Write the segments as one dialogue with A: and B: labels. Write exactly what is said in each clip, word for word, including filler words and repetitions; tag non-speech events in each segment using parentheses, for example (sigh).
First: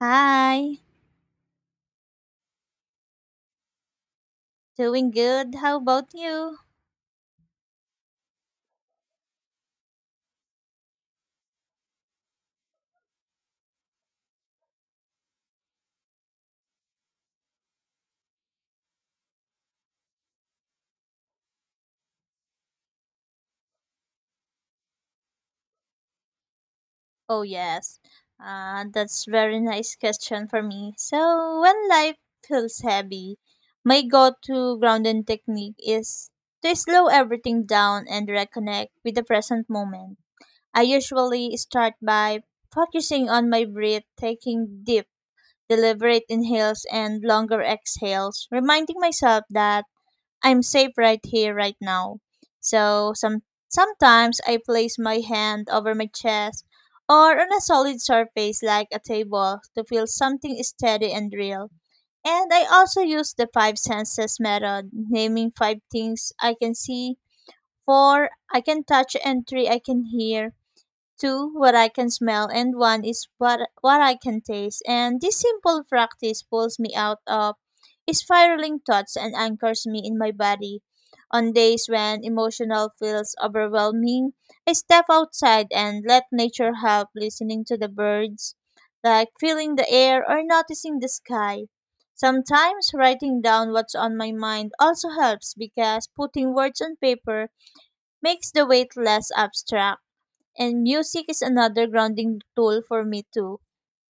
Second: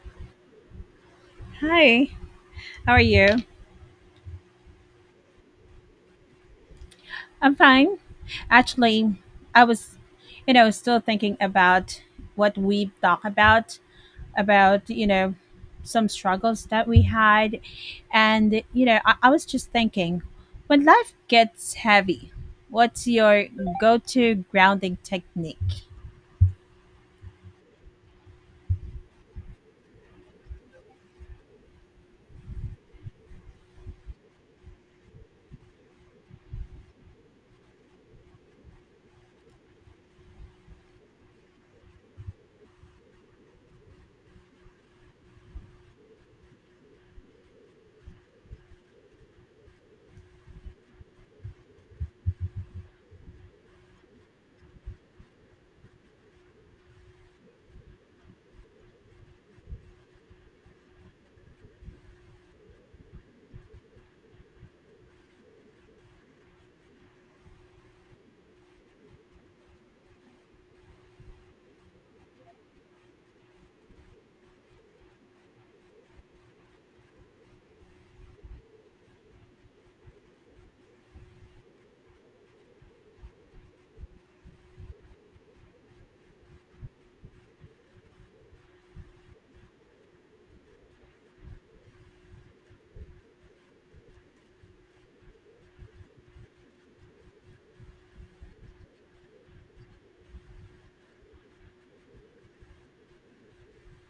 A: Hi,
B: Hi, how are you?
A: doing good. How about you?
B: I'm fine. Actually, I was, you know, still thinking about what we talked about, about, you know, some struggles that we had. And, you know, I, I was just thinking when life gets heavy, what's your go to grounding technique?
A: Oh, yes. Uh, that's very nice question for me. So, when life feels heavy, my go-to grounding technique is to slow everything down and reconnect with the present moment. I usually start by focusing on my breath, taking deep, deliberate inhales and longer exhales, reminding myself that I'm safe right here, right now. So some sometimes I place my hand over my chest or on a solid surface like a table to feel something steady and real. And I also use the five senses method, naming five things I can see, four I can touch, and three I can hear, two what I can smell, and one is what what I can taste. And this simple practice pulls me out of spiraling thoughts and anchors me in my body. On days when emotional feels overwhelming, I step outside and let nature help, listening to the birds, like feeling the air or noticing the sky. Sometimes writing down what's on my mind also helps because putting words on paper makes the weight less abstract, and music is another grounding tool for me too.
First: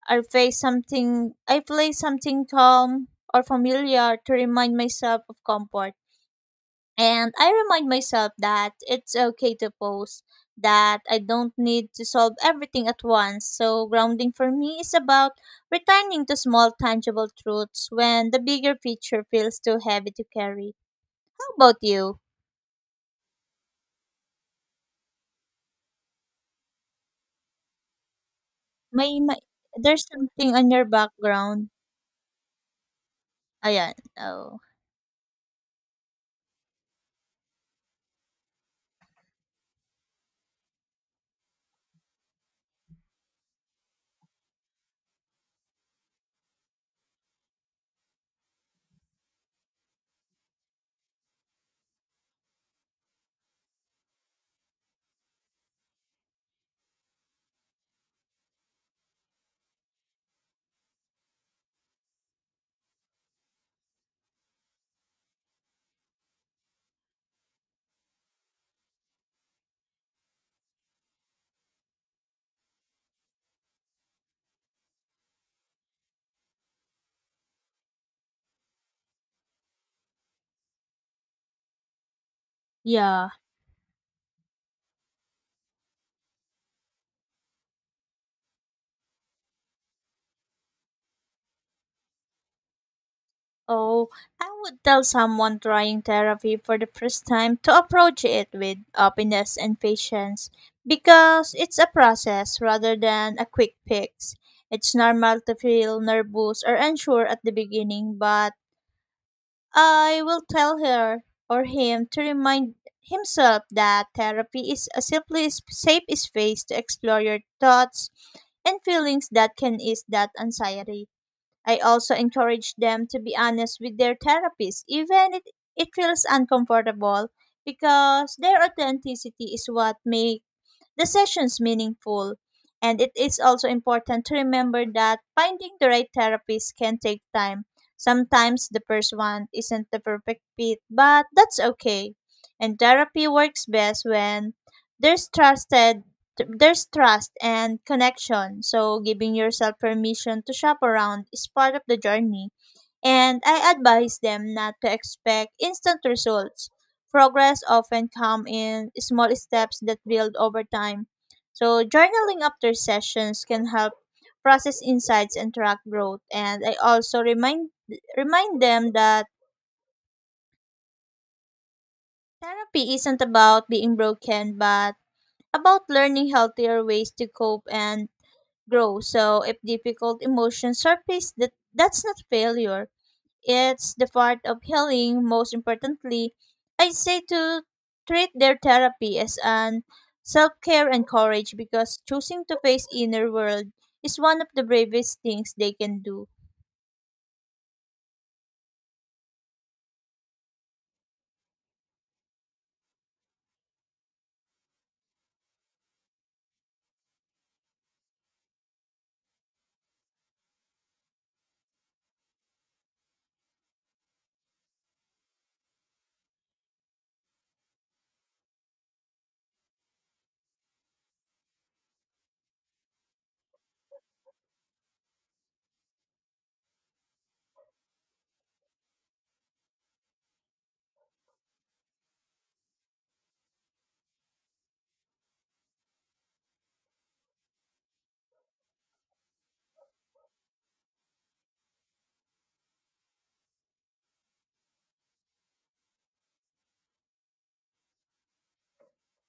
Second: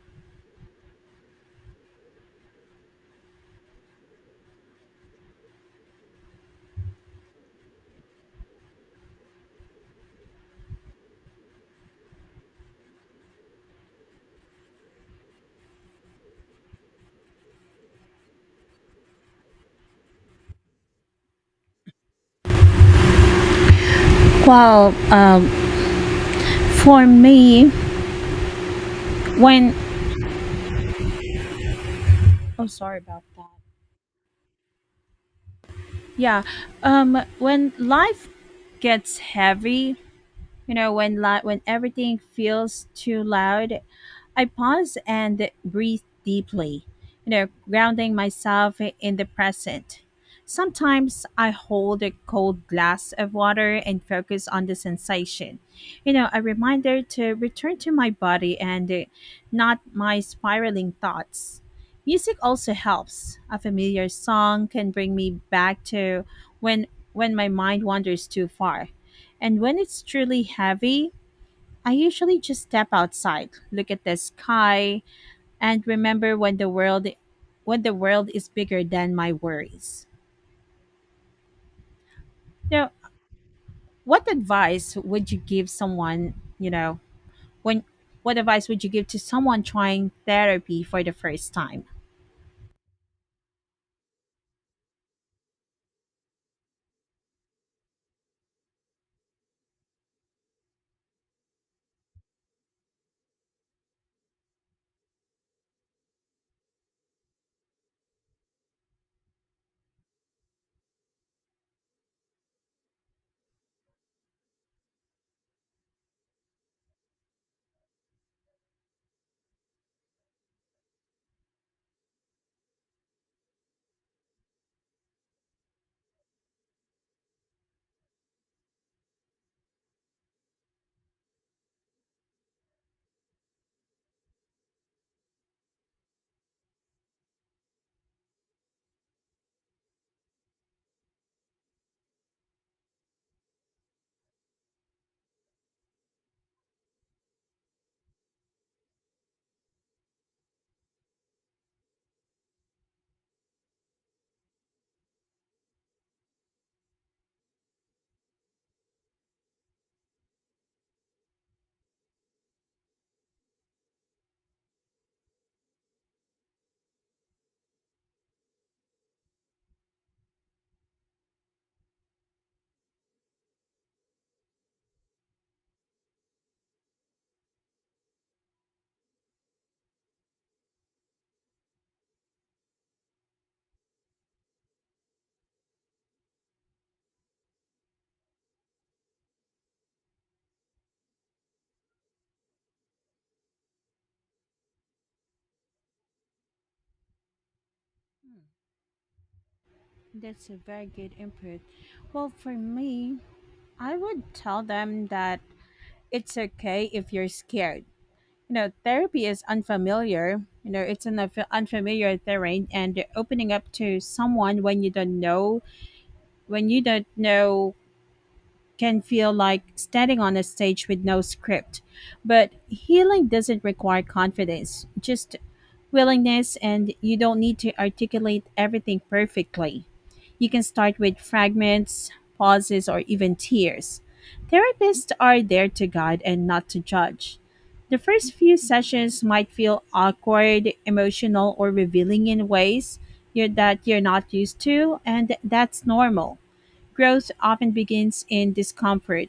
A: I play something I play something calm or familiar to remind myself of comfort. And I remind myself that it's okay to pause, that I don't need to solve everything at once. So grounding for me is about returning to small tangible truths when the bigger picture feels too heavy to carry. How about you?
B: Well, um, for me,
A: May, may
B: when
A: There's something on your background.
B: Oh, sorry about that.
A: Ayan. Oh.
B: Yeah. Um, when life gets heavy, You know, when li- when everything feels too loud, I pause and breathe deeply, you know, grounding myself in the present. Sometimes I hold a cold glass of water and focus on the sensation. You know, a reminder to return to my body and uh, not my spiraling thoughts. Music also helps. A familiar song can bring me back to when when my mind wanders too far. And when it's truly heavy, I usually just step outside, look at the sky, and remember when the world when the world is bigger than my worries. Now,
A: Yeah.
B: what advice would you give someone, you know, when what advice would you give to someone trying therapy for the first time?
A: Oh, I would tell someone trying therapy for the first time to approach it with openness and patience because it's a process rather than a quick fix. It's normal to feel nervous or unsure at the beginning, but I will tell her or him to remind himself that therapy is a simply s- safe space to explore your thoughts and feelings that can ease that anxiety. I also encourage them to be honest with their therapist, even if it feels uncomfortable, because their authenticity is what makes the sessions meaningful. And it is also important to remember that finding the right therapist can take time. Sometimes the first one isn't the perfect fit, but that's okay. And therapy works best when there's trusted there's trust and connection. So giving yourself permission to shop around is part of the journey, and I advise them not to expect instant results. Progress often comes in small steps that build over time. So journaling after sessions can help process insights and track growth. And I also remind remind them that therapy isn't about being broken, but about learning healthier ways to cope and grow. So if difficult emotions surface, that that's not failure. It's the part of healing. Most importantly, I say to treat their therapy as an self care and courage because choosing to face inner world is one of the bravest things they can do.
B: That's a very good input. Well, for me, I would tell them that it's okay if you're scared. You know, therapy is unfamiliar. You know, it's an unf- unfamiliar terrain, and opening up to someone when you don't know when you don't know can feel like standing on a stage with no script, but healing doesn't require confidence, just willingness, and you don't need to articulate everything perfectly. You can start with fragments, pauses, or even tears. Therapists are there to guide and not to judge. The first few sessions might feel awkward, emotional, or revealing in ways you're, that you're not used to, and that's normal. Growth often begins in discomfort.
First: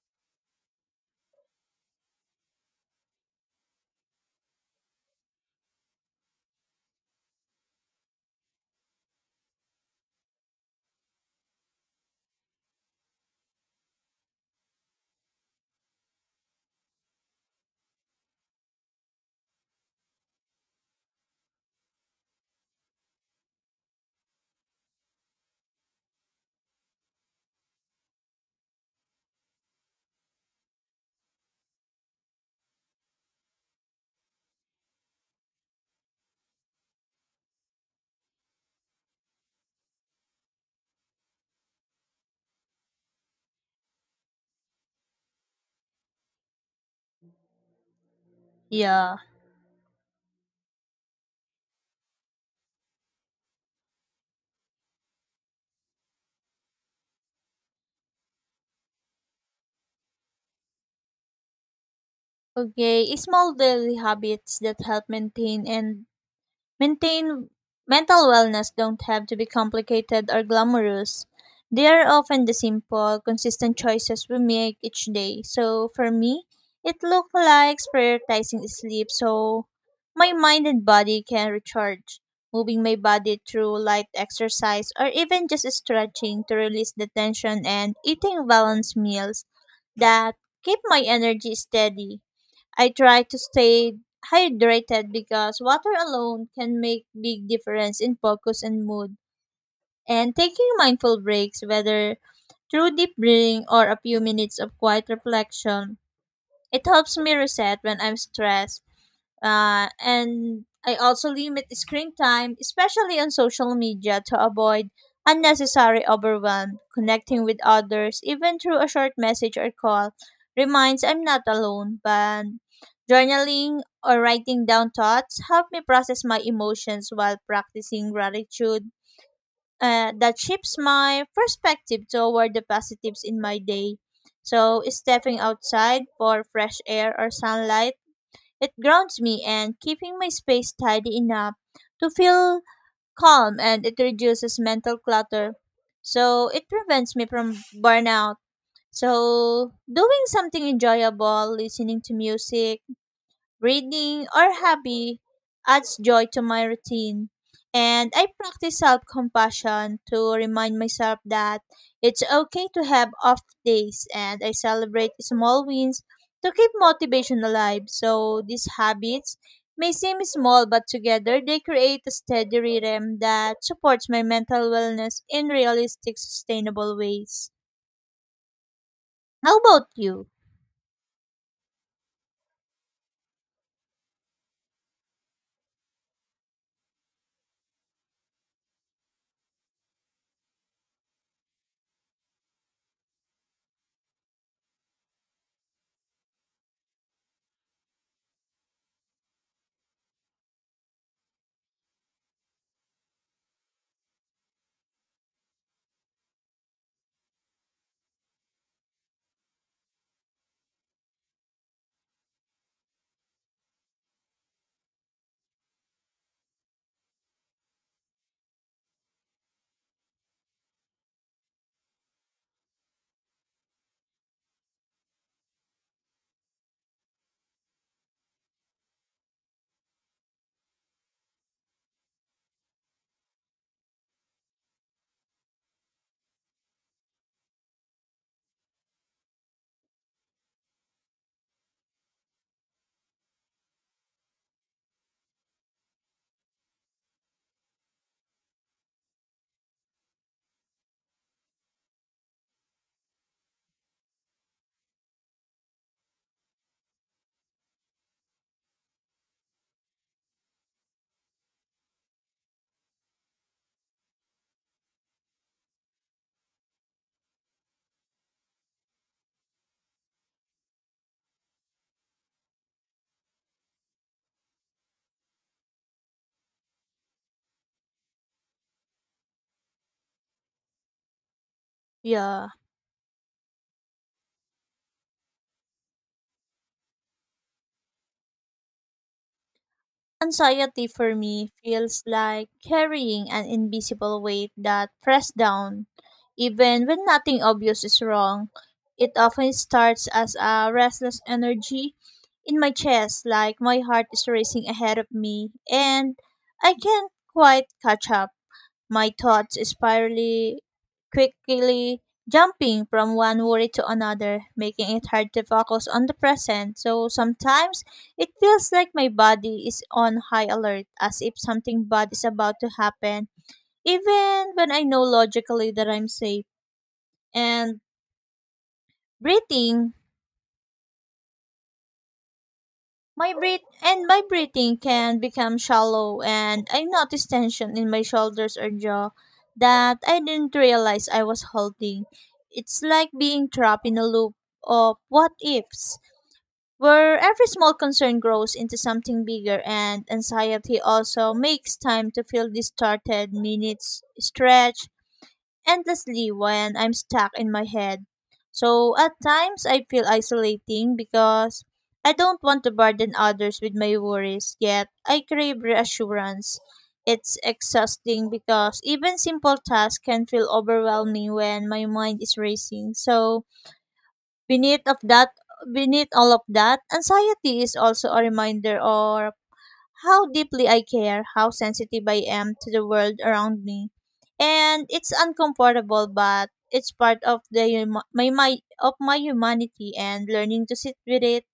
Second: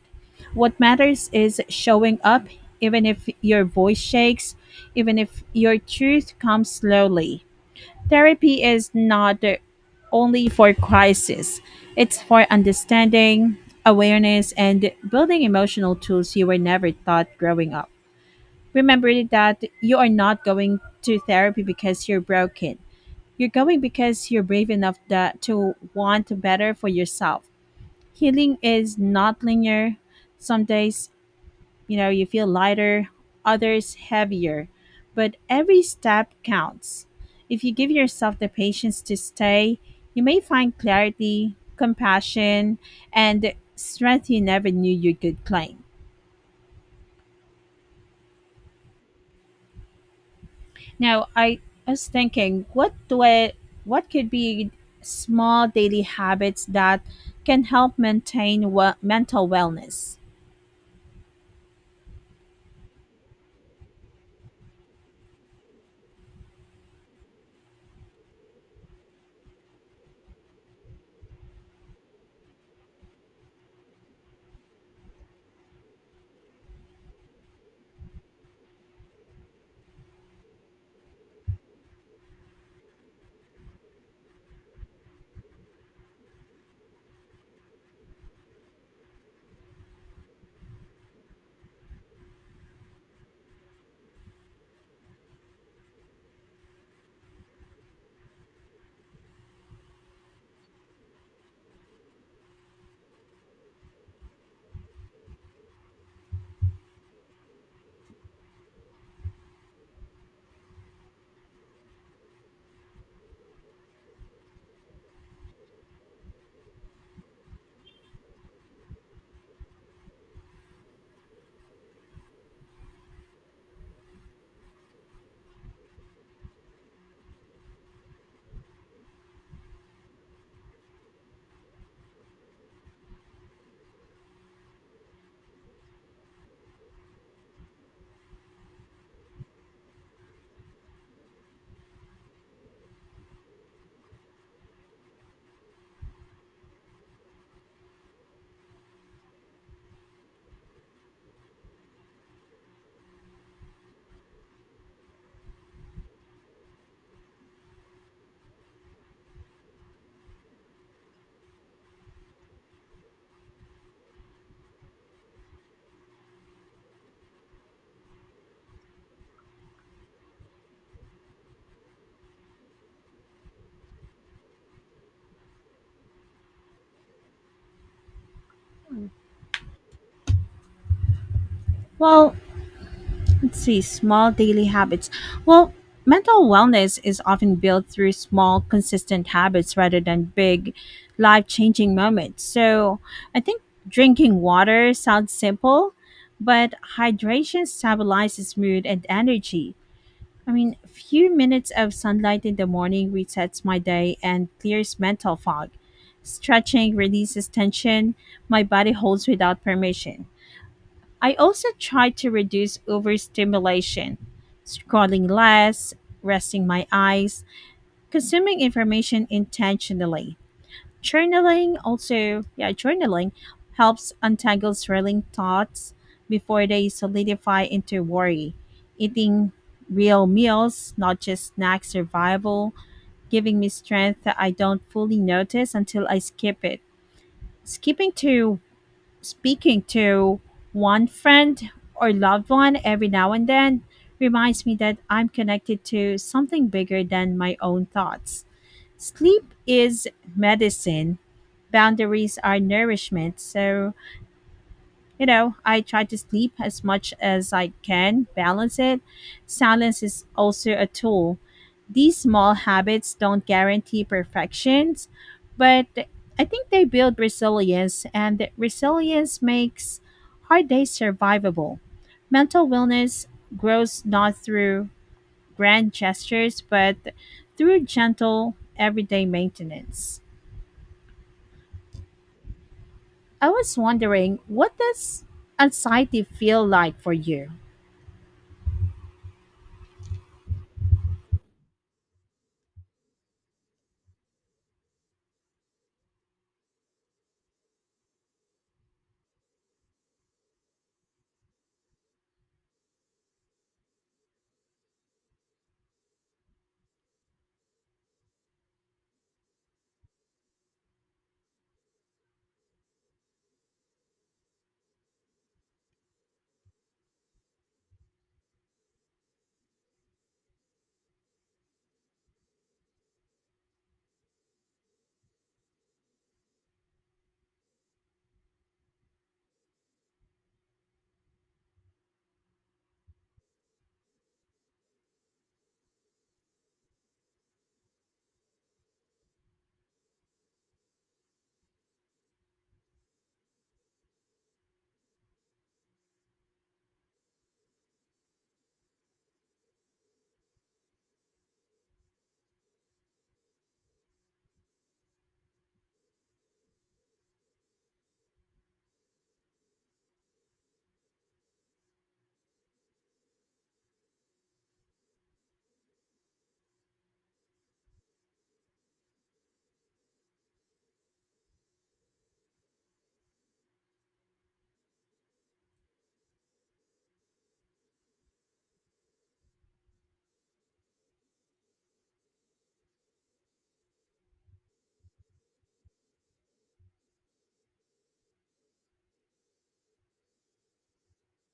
B: What matters is showing up, even if your voice shakes, even if your truth comes slowly. Therapy is not only for crisis, it's for understanding, awareness, and building emotional tools you were never taught growing up. Remember that you are not going to therapy because you're broken. You're going because you're brave enough that, to want better for yourself. Healing is not linear. Some days, you know, you feel lighter, others heavier, but every step counts. If you give yourself the patience to stay, you may find clarity, compassion, and strength you never knew you could claim.
A: Yeah.
B: Now, I was thinking, what do I, what could be small daily habits that can help maintain, well, mental wellness?
A: Okay, small daily habits that help maintain and maintain mental wellness don't have to be complicated or glamorous. They are often the simple, consistent choices we make each day. So for me, it looks like prioritizing sleep so my mind and body can recharge. Moving my body through light exercise or even just stretching to release the tension, and eating balanced meals that keep my energy steady. I try to stay hydrated because water alone can make big difference in focus and mood. And taking mindful breaks, whether through deep breathing or a few minutes of quiet reflection, it helps me reset when I'm stressed. Uh, and I also limit screen time, especially on social media, to avoid unnecessary overwhelm. Connecting with others, even through a short message or call, reminds I'm not alone. But journaling or writing down thoughts help me process my emotions while practicing gratitude. Uh, that shifts my perspective toward the positives in my day. So, stepping outside for fresh air or sunlight, it grounds me, and keeping my space tidy enough to feel calm, and it reduces mental clutter. So it prevents me from burnout. So doing something enjoyable, listening to music, reading, or hobby adds joy to my routine. And I practice self compassion to remind myself that it's okay to have off days, and I celebrate small wins to keep motivation alive. So these habits may seem small, but together they create a steady rhythm that supports my mental wellness in realistic, sustainable ways. How about you?
B: Well, see, small daily habits, well, mental wellness is often built through small consistent habits rather than big life changing moments. So I think drinking water sounds simple, but hydration stabilizes mood and energy. I mean, a few minutes of sunlight in the morning resets my day and clears mental fog. Stretching releases tension my body holds without permission. I also try to reduce overstimulation, scrolling less, resting my eyes, consuming information intentionally. Journaling also, yeah, journaling helps untangle swirling thoughts before they solidify into worry. Eating real meals, not just snack survival, giving me strength that I don't fully notice until I skip it. Skipping to Speaking to one friend or loved one every now and then reminds me that I'm connected to something bigger than my own thoughts. Sleep is medicine, boundaries are nourishment, so you know, I try to sleep as much as I can, balance it. Silence is also a tool. These small habits don't guarantee perfections, but I think they build resilience, and that resilience makes hard days survivable. Mental wellness grows not through grand gestures, but through gentle everyday maintenance.
A: Yeah.
B: I was wondering, what does anxiety feel like for you?
A: Anxiety for me feels like carrying an invisible weight that presses down. Even when nothing obvious is wrong, it often starts as a restless energy in my chest, like my heart is racing ahead of me and I can't quite catch up. My thoughts spirally quickly, jumping from one worry to another, making it hard to focus on the present. So sometimes it feels like my body is on high alert, as if something bad is about to happen, even when I know logically that I'm safe. And breathing my breath and my breathing can become shallow, and I notice tension in my shoulders or jaw that I didn't realize I was holding. It's like being trapped in a loop of what ifs, where every small concern grows into something bigger. And anxiety also makes time to feel distorted, minutes stretch endlessly when I'm stuck in my head. So at times I feel isolating because I don't want to burden others with my worries, yet I crave reassurance. It's exhausting because even simple tasks can feel overwhelming when my mind is racing. So beneath of that beneath all of that, anxiety is also a reminder or how deeply I care, how sensitive I am to the world around me. And it's uncomfortable, but it's part of the huma- my, my of my humanity, and learning to sit with it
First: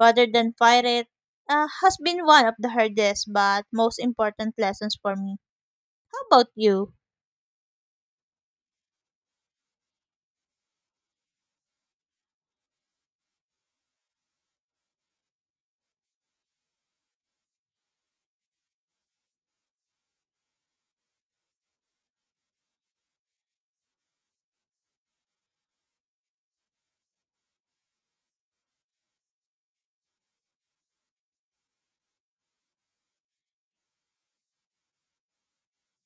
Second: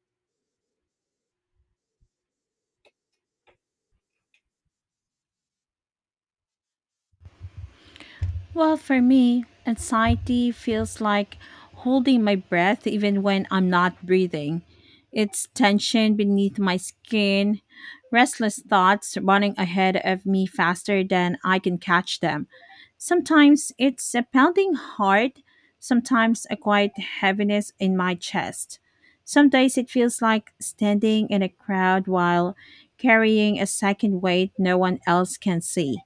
A: rather than fight it, uh, has been one of the hardest but most important lessons for me. How about you?
B: Well, for me, anxiety feels like holding my breath even when I'm not breathing. It's tension beneath my skin, restless thoughts running ahead of me faster than I can catch them. Sometimes it's a pounding heart, sometimes a quiet heaviness in my chest. Some days it feels like standing in a crowd while carrying a second weight no one else can see.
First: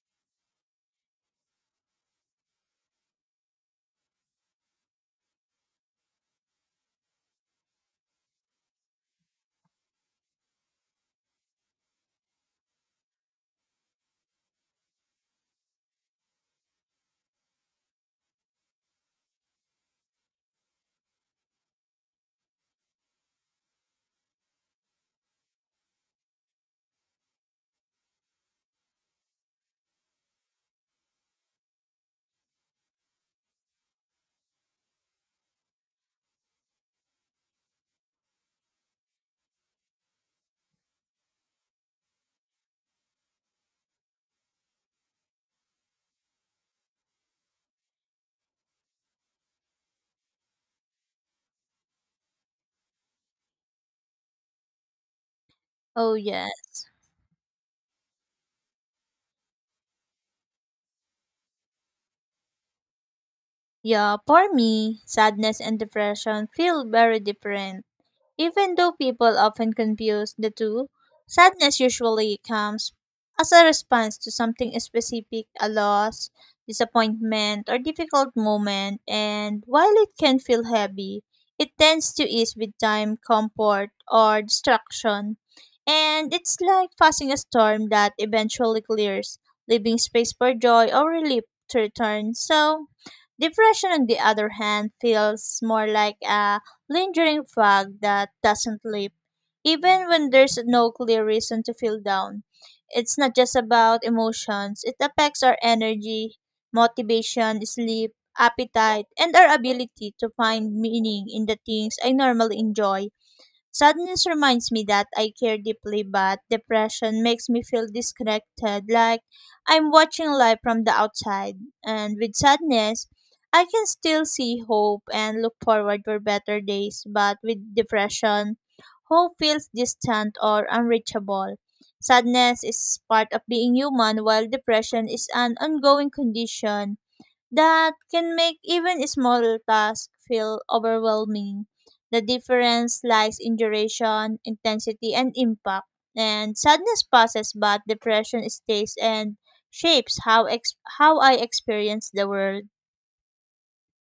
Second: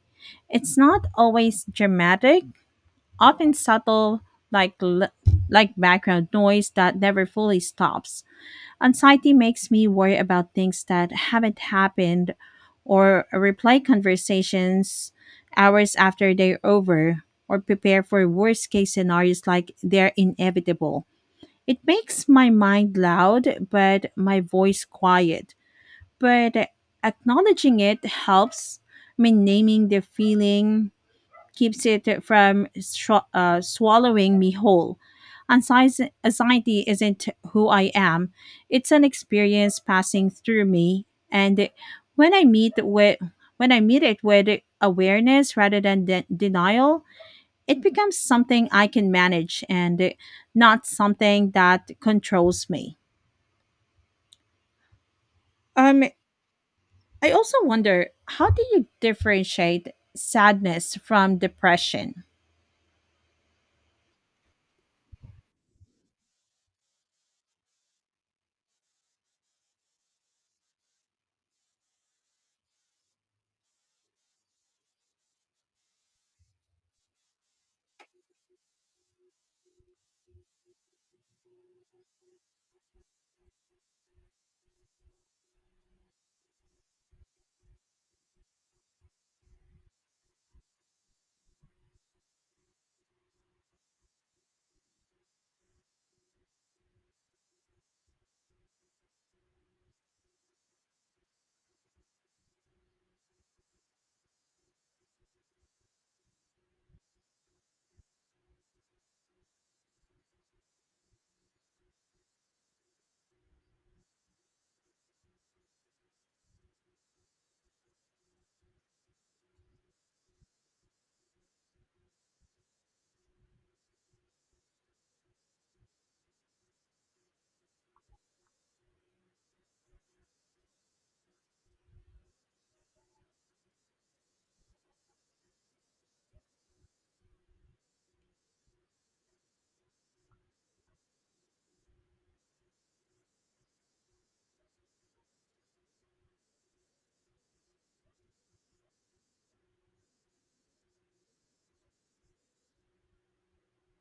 B: It's not always dramatic, often subtle, like l- like background noise that never fully stops. Anxiety makes me worry about things that haven't happened, or replay conversations hours after they're over, or prepare for worst case scenarios like they're inevitable. It makes my mind loud but my voice quiet. But acknowledging it helps. I mean, naming the feeling keeps it from sho- uh, swallowing me whole. Anxi- Anxiety isn't who I am, it's an experience passing through me. And when I meet with when I meet it with awareness rather than de- denial, it becomes something I can manage and not something that controls me. Um,
A: Oh, yes.
B: I also wonder, how do you differentiate sadness from depression?
A: Yeah, for me, sadness and depression feel very different. Even though people often confuse the two, sadness usually comes as a response to something specific, a loss, disappointment, or difficult moment, and while it can feel heavy, it tends to ease with time, comfort, or distraction. And it's like passing a storm that eventually clears, leaving space for joy or relief to return. So, depression, on the other hand, feels more like a lingering fog that doesn't leave, even when there's no clear reason to feel down. It's not just about emotions, it affects our energy, motivation, sleep, appetite, and our ability to find meaning in the things I normally enjoy. Sadness reminds me that I care deeply, but depression makes me feel disconnected, like I'm watching life from the outside. And with sadness, I can still see hope and look forward for better days, but with depression, hope feels distant or unreachable. Sadness is part of being human, while depression is an ongoing condition that can make even small tasks feel overwhelming. The difference lies in duration, intensity, and impact. And sadness passes, but depression stays and shapes how ex- how I experience the world.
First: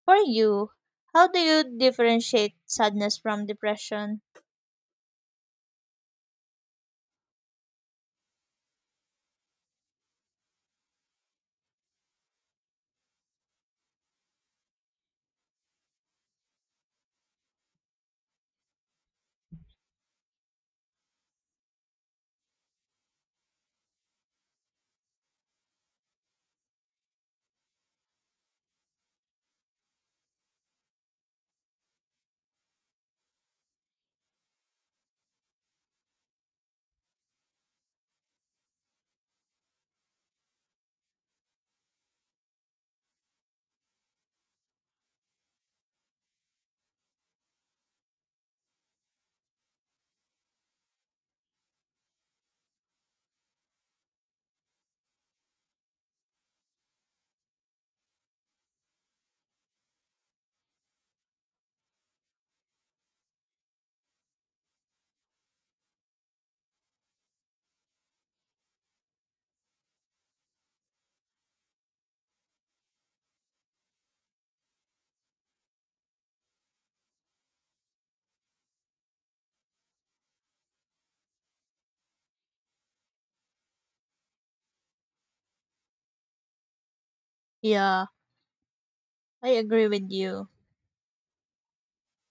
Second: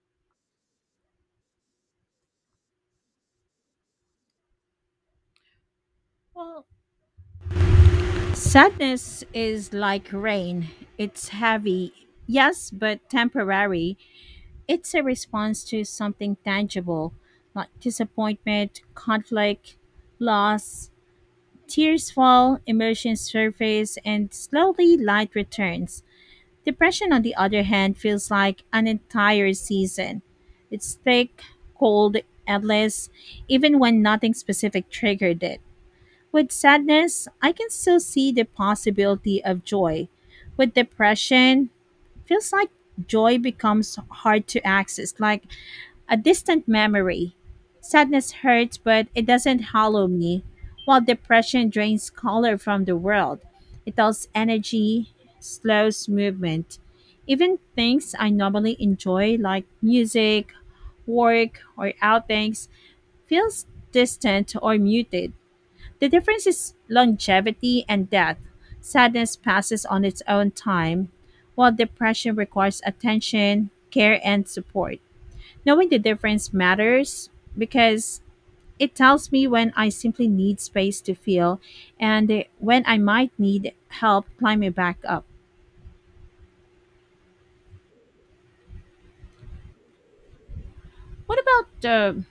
A: For you, how do you differentiate sadness from depression?
B: Well, sadness is like rain. It's heavy, yes, but temporary. It's a response to something tangible, like disappointment, conflict, loss. Tears fall, emotions surface, and slowly light returns. Depression, on the other hand, feels like an entire season. It's thick, cold, endless, even when nothing specific triggered it. With sadness, I can still see the possibility of joy. With depression, feels like joy becomes hard to access, like a distant memory. Sadness hurts, but it doesn't hollow me, while depression drains color from the world. It dulls energy, slows movement. Even things I normally enjoy, like music, work, or outings, feels distant or muted. The difference is longevity and depth. Sadness passes on its own time, while depression requires attention, care, and support. Knowing the difference matters because it tells me when I simply need space to feel and when I might need help climbing back up.
A: Yeah, I agree with you.
B: What about the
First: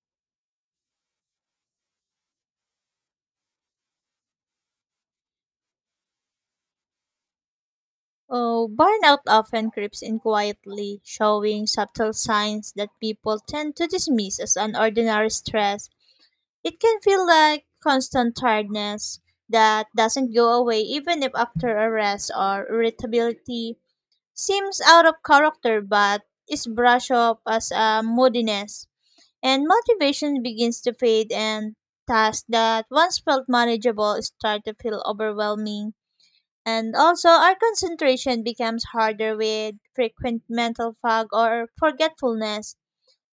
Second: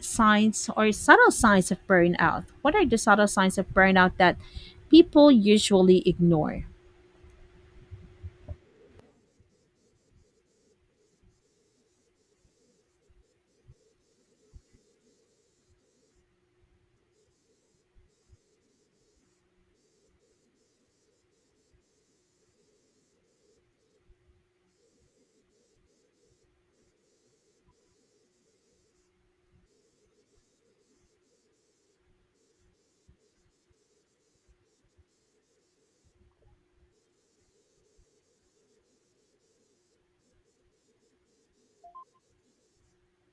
B: signs or subtle signs of burnout? What are the subtle signs of burnout that people usually ignore?
A: Oh, burnout often creeps in quietly, showing subtle signs that people tend to dismiss as an ordinary stress. It can feel like constant tiredness that doesn't go away even if after a rest, or irritability seems out of character but is brushed off as a moodiness. And motivation begins to fade, and tasks that once felt manageable start to feel overwhelming. And also our concentration becomes harder with frequent mental fog or forgetfulness,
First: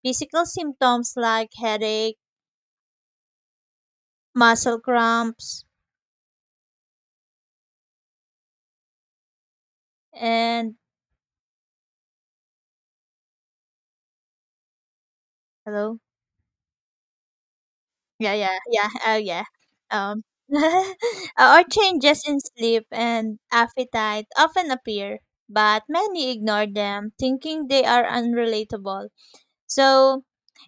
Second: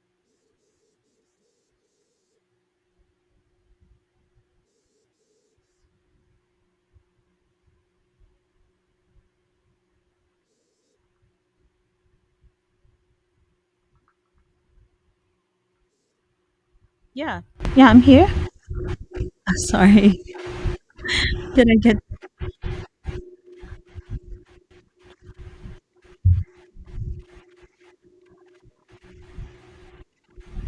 A: physical symptoms like headache, muscle cramps, and hello?
B: Yeah. Yeah, I'm here.
A: Yeah, yeah, yeah. Oh, yeah.
B: (laughs) Sorry.
A: um (laughs) uh, or
B: Did I get
A: changes in sleep and appetite often appear, but many ignore them thinking they are unrelatable. So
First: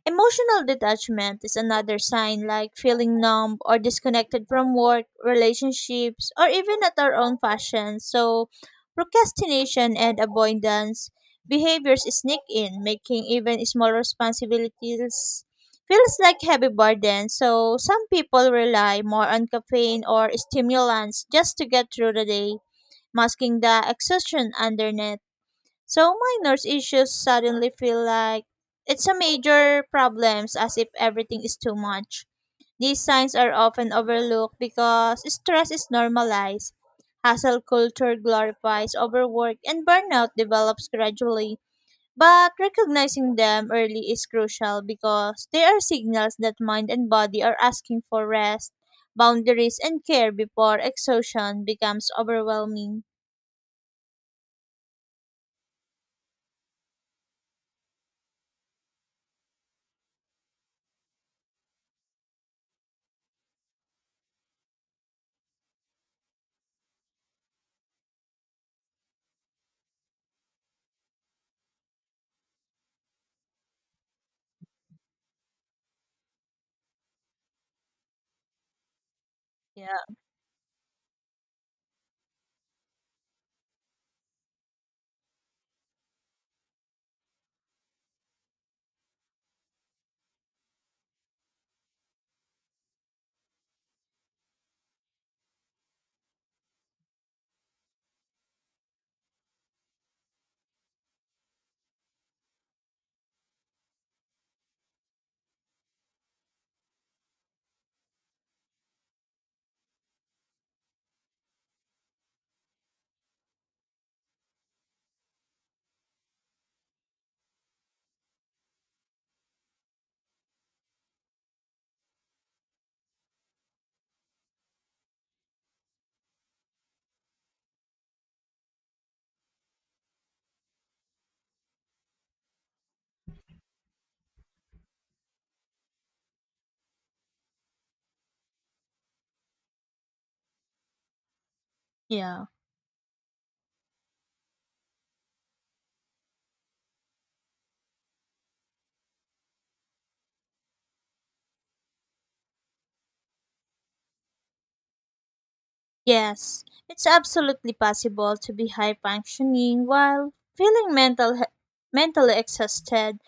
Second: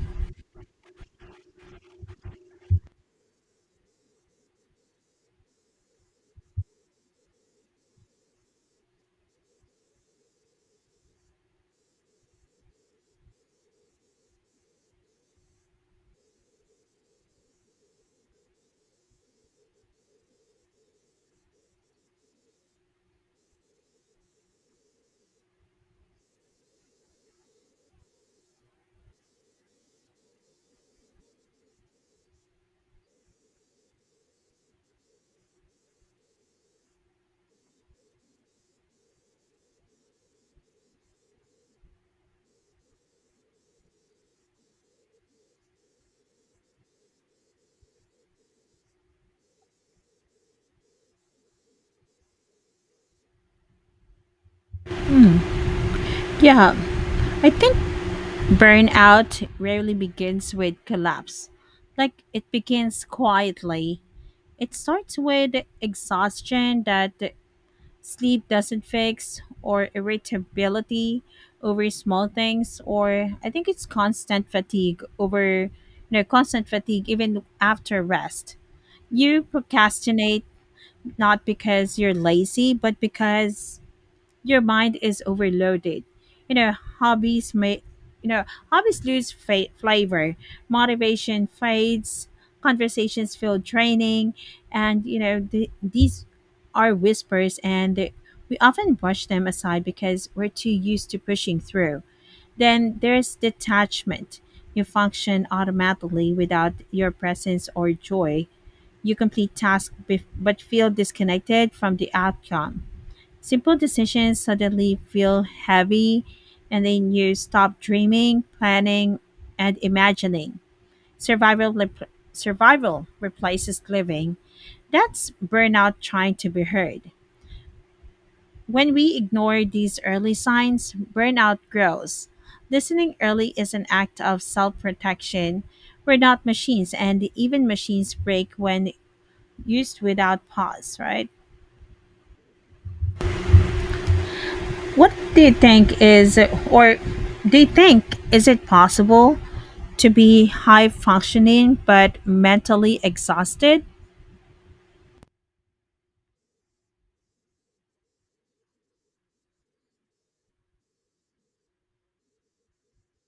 A: emotional detachment is another sign, like feeling numb or disconnected from work relationships or even at our own fashion. So procrastination and avoidance behaviors sneak in, making even small responsibilities feels like heavy burden. So some people rely more on caffeine or stimulants just to get through the day, masking the exhaustion underneath. So minor issues suddenly feel like it's a major problems, as if everything is too much. These signs are often overlooked because stress is normalized. Hustle culture glorifies overwork, and burnout develops gradually. But recognizing them early is crucial because they are signals that mind and body are asking for rest, boundaries, and care before exhaustion becomes overwhelming.
B: Yeah, I think burnout rarely begins with collapse. Like, it begins quietly. It starts with exhaustion that sleep doesn't fix, or irritability over small things, or I think it's constant fatigue over, you know, constant fatigue even after rest. You
A: Yeah.
B: procrastinate not because you're lazy, but because your mind is overloaded. You know, hobbies may, you know, hobbies lose fa- flavor, motivation fades, conversations feel draining, and you know, the, these are whispers, and they- we often brush them aside because we're too used to pushing through. Then there's detachment. You function automatically without your presence or joy. You complete tasks bef- but feel disconnected from the outcome. Simple decisions suddenly feel heavy, and then you stop dreaming, planning, and imagining. Survival, rep- survival replaces living. That's burnout trying to be heard. When we ignore these early signs, burnout grows. Listening early is an act of self protection. We're not machines, and even machines break when used without pause, right?
A: Yeah.
B: What do you think is, or do you think, is it possible to be high functioning but mentally exhausted?
A: Yes, it's absolutely possible to be high functioning while feeling mental he- mentally exhausted.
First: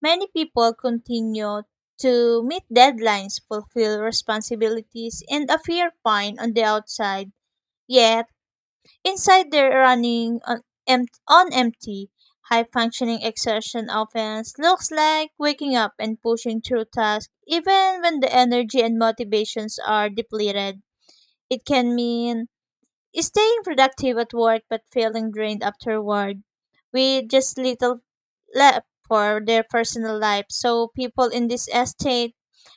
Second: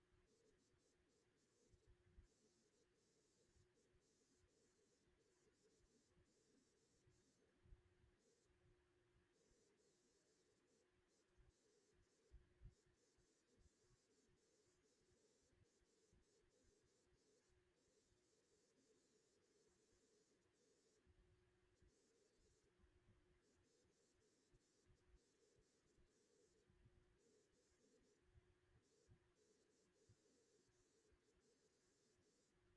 A: Many people continue to meet deadlines, fulfill responsibilities, and appear fine on the outside. Yet, inside, they're running on, empt- on empty. High functioning exertion offense looks like waking up and pushing through tasks even when the energy and motivations are depleted. It can mean staying productive at work but feeling drained afterward with just little left for their personal life. So people in this estate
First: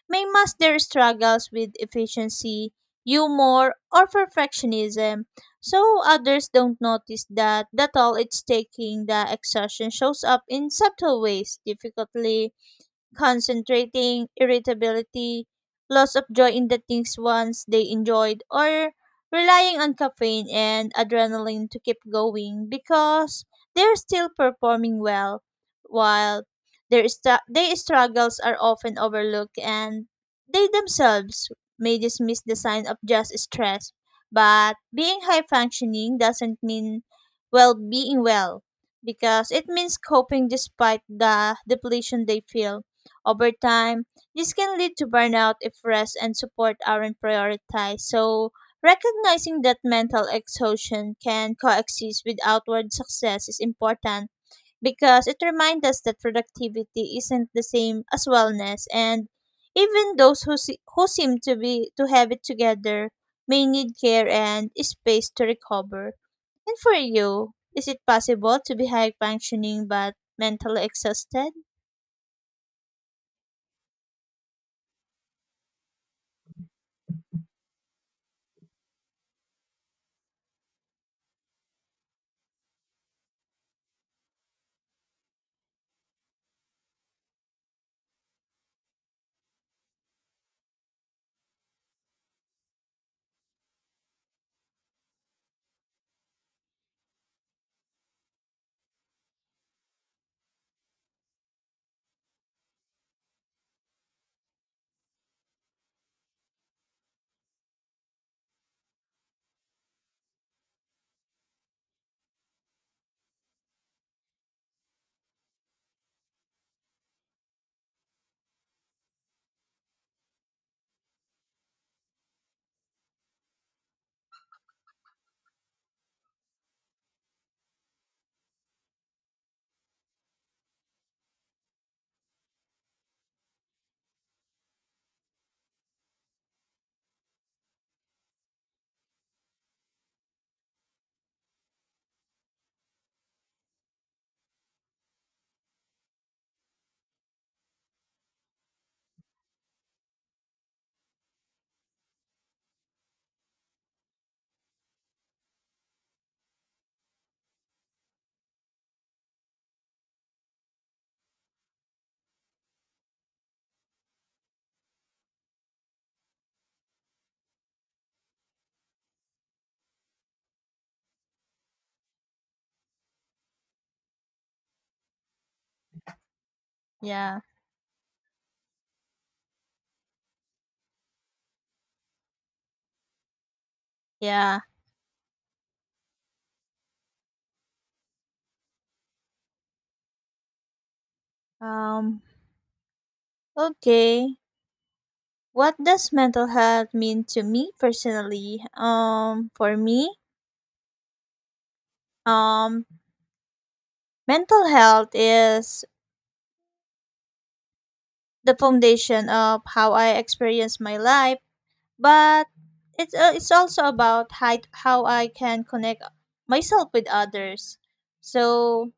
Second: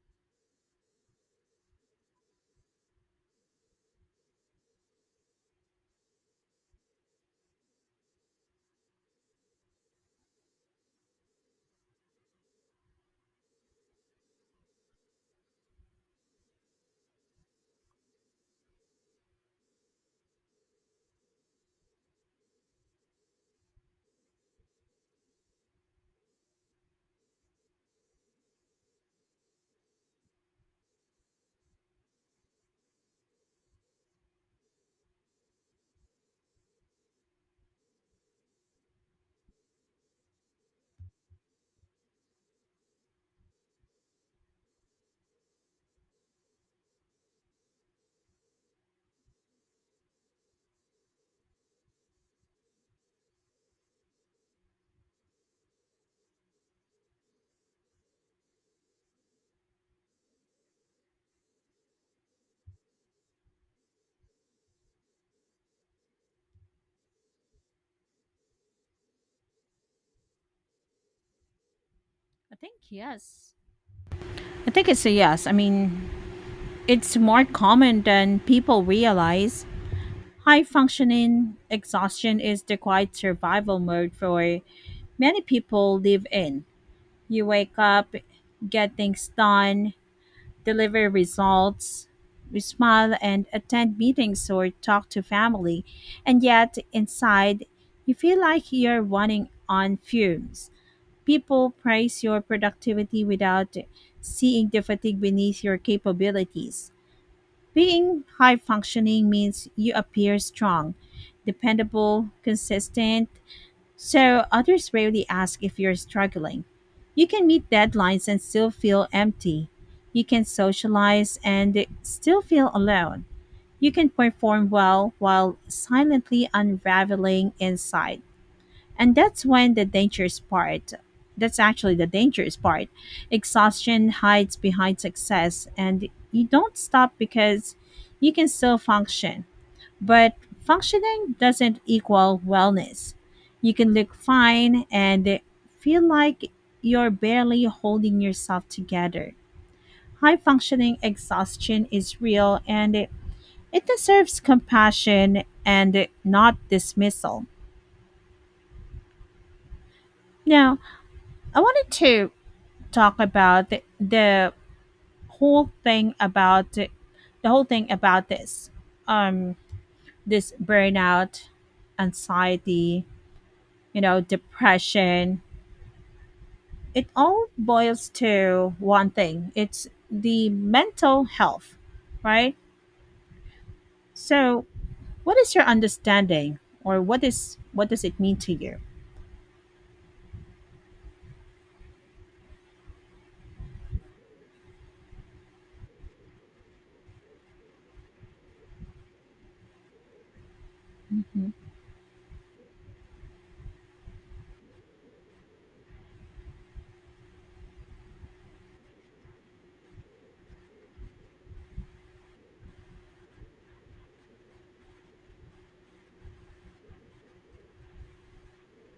A: may mask their struggles with efficiency, humor, or perfectionism, so others don't notice that that all it's taking. The exhaustion shows up in subtle ways, difficultly concentrating, irritability, loss of joy in the things once they enjoyed, or relying on caffeine and adrenaline to keep going because they're still performing well while their, st- their struggles are often overlooked, and they themselves may dismiss the sign of just stress. But being high functioning doesn't mean well being well, because it means coping despite the depletion they feel. Over time, this can lead to burnout if rest and support aren't prioritized. So, recognizing that mental exhaustion can coexist with outward success is important, because it reminds us that productivity isn't the same as wellness, and even those who, se- who seem to be to have it together may need care and space to recover. And for you, is it possible to be high functioning but mentally exhausted?
B: I think yes. I think it's a yes. I mean, it's more common than people realize. High functioning exhaustion is the quiet survival mode for many people live in. You wake up, get things done, deliver results, smile and attend meetings or talk to family, and yet inside you feel like you're running on fumes. People praise your productivity without seeing the fatigue beneath your capabilities. Being high functioning means you appear strong, dependable, consistent, so others rarely ask if you're struggling. You can meet deadlines and still feel empty. You can socialize and still feel alone. You can perform well while silently unraveling inside. And that's when the dangerous part. That's actually the dangerous part. Exhaustion hides behind success, and you don't stop because you can still function. But functioning doesn't equal wellness. You can look fine and feel like you're barely holding yourself together. High functioning exhaustion is real, and it, it deserves compassion and not dismissal. Now, I wanted to talk about the, the whole thing about the whole thing about this um this burnout, anxiety, you know, depression. It
A: Yeah,
B: all boils to one thing, it's the mental health, right?
A: yeah.
B: So, what is your understanding, or what is what does it mean to you?
A: Um, okay. What does mental health mean to me personally? Um, for me, um, mental health is the foundation of how I experience my life, but it's, uh, it's also about hi- how I can connect myself with others. So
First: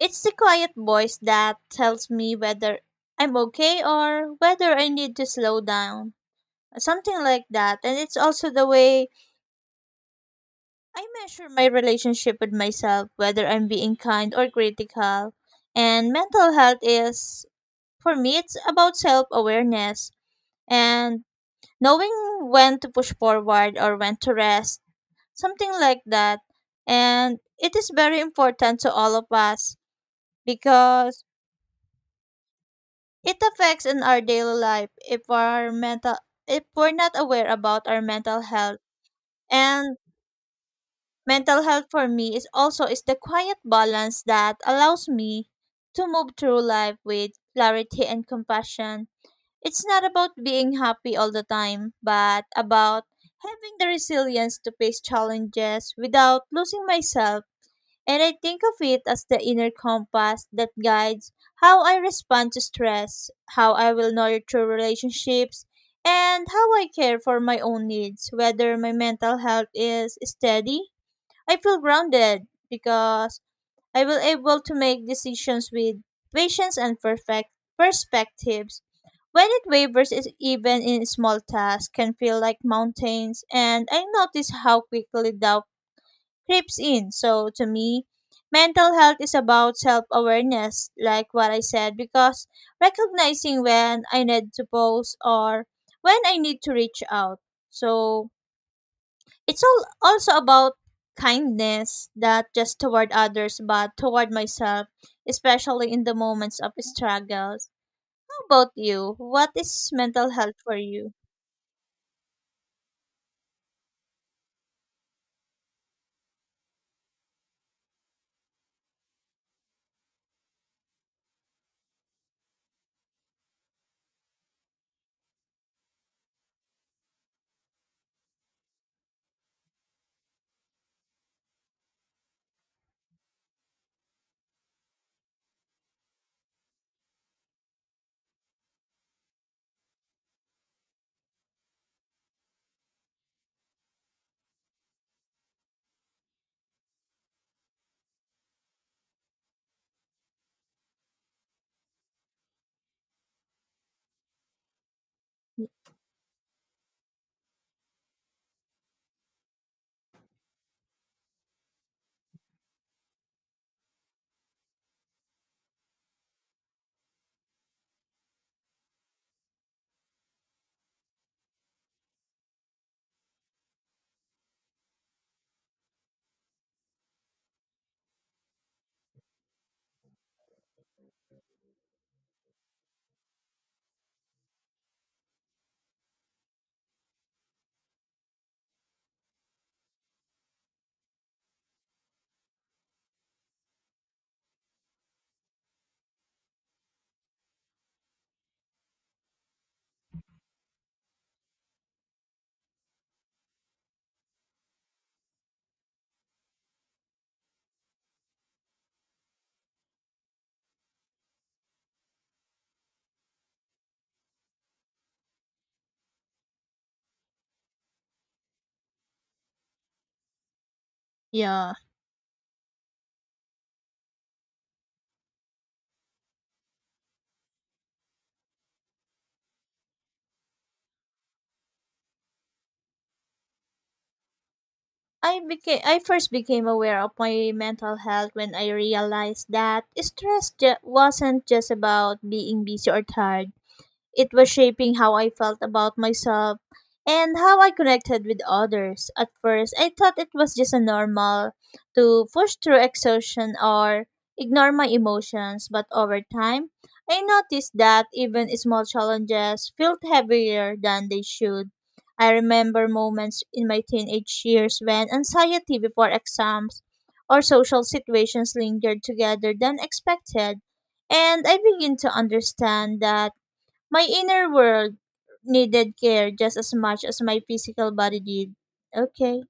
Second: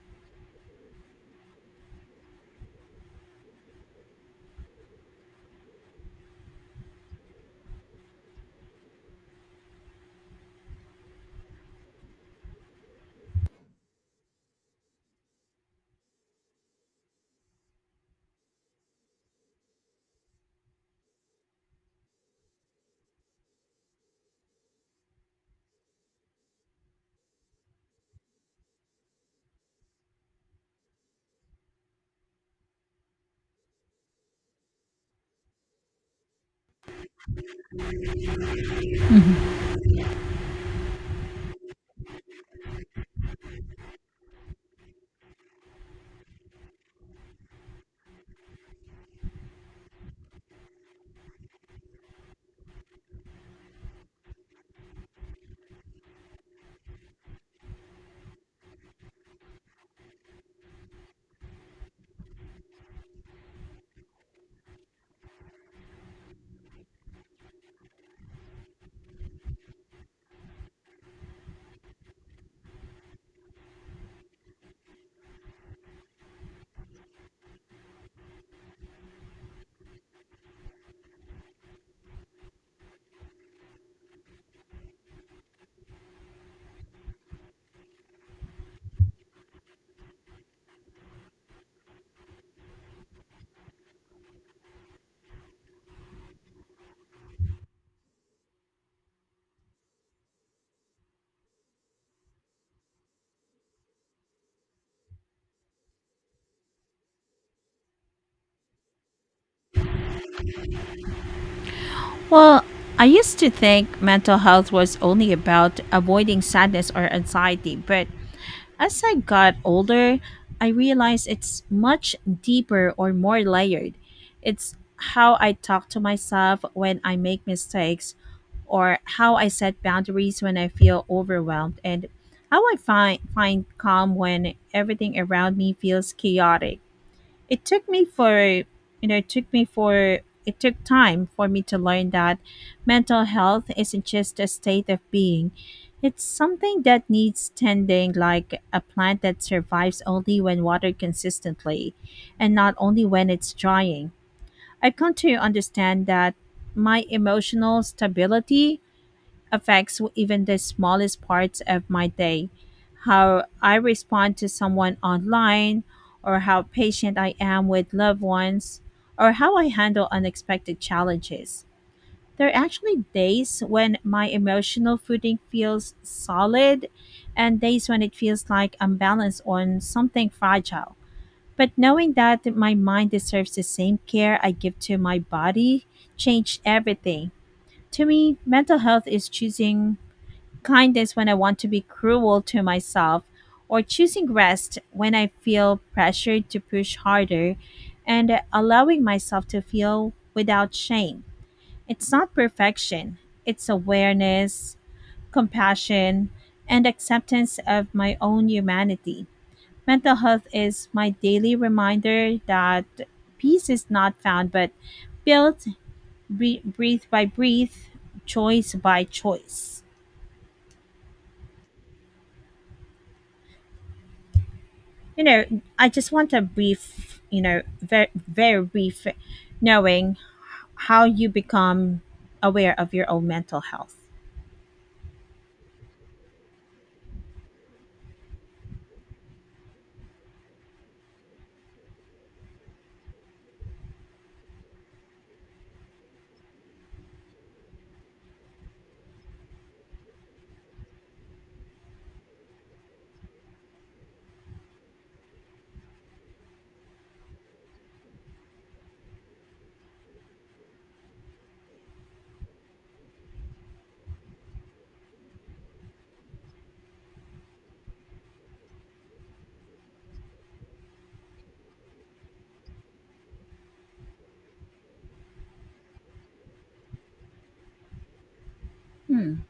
A: it's the quiet voice that tells me whether I'm okay or whether I need to slow down, something like that. And it's also the way I measure my relationship with myself, whether I'm being kind or critical. And mental health is, for me, it's about self awareness and knowing when to push forward or when to rest, something like that. And it is very important to all of us, because it affects in our daily life if our mental, if we're not aware about our mental health.
B: Mhm.
A: And mental health for me is also is the quiet balance that allows me to move through life with clarity and compassion. It's not about being happy all the time, but about having the resilience to face challenges without losing myself. And I think of it as the inner compass that guides how I respond to stress, how I will nurture relationships, and how I care for my own needs. Whether my mental health is steady, I feel grounded, because I will able to make decisions with patience and perfect perspectives. When it wavers, is even in small tasks, can feel like mountains, and I notice how quickly doubt creeps in. So to me, mental health is about self-awareness, like what I said, because recognizing when I need to pause or when I need to reach out. So it's all also about kindness, not just toward others, but toward myself, especially in the moments of struggles. How about you? What is mental health for you?
B: Well, I used to think mental health was only about avoiding sadness or anxiety, but as I got older, I realized it's much deeper or more layered. It's how I talk to myself when I make mistakes, or how I set boundaries when I feel overwhelmed, and how I find, find calm when everything around me feels chaotic. It took me for you know it took me for It took time for me to learn that mental health isn't just a state of being, it's something that needs tending, like a plant that survives only when watered consistently and not only when it's drying. I've come to understand that my emotional stability affects even the smallest parts of my day. How I respond to someone online, or how patient I am with loved ones, or how I handle unexpected challenges. There are actually days when my emotional footing feels solid and days when it feels like I'm balanced on something fragile. But knowing that my mind deserves the same care I give to my body changed everything. To me, mental health is choosing kindness when I want to be cruel to myself, or choosing rest when I feel pressured to push harder, and allowing myself to feel without shame. It's not perfection, it's awareness, compassion, and acceptance of my own humanity. Mental health is my daily reminder that peace is not found but built, bre- breath by breath, choice by choice.
A: Yeah.
B: You know, I just want a brief, you know, very, very brief knowing how you become aware of your own mental health.
A: I became I first became aware of my mental health when I realized that stress ju- wasn't just about being busy or tired. It was shaping how I felt about myself and how I connected with others. At first, I thought it was just a normal to push through exhaustion or ignore my emotions, but over time, I noticed that even small challenges felt heavier than they should. I remember moments in my teenage years when anxiety before exams or social situations lingered together than expected, and I begin to understand that my inner world needed care just as much as my physical body did. Okay.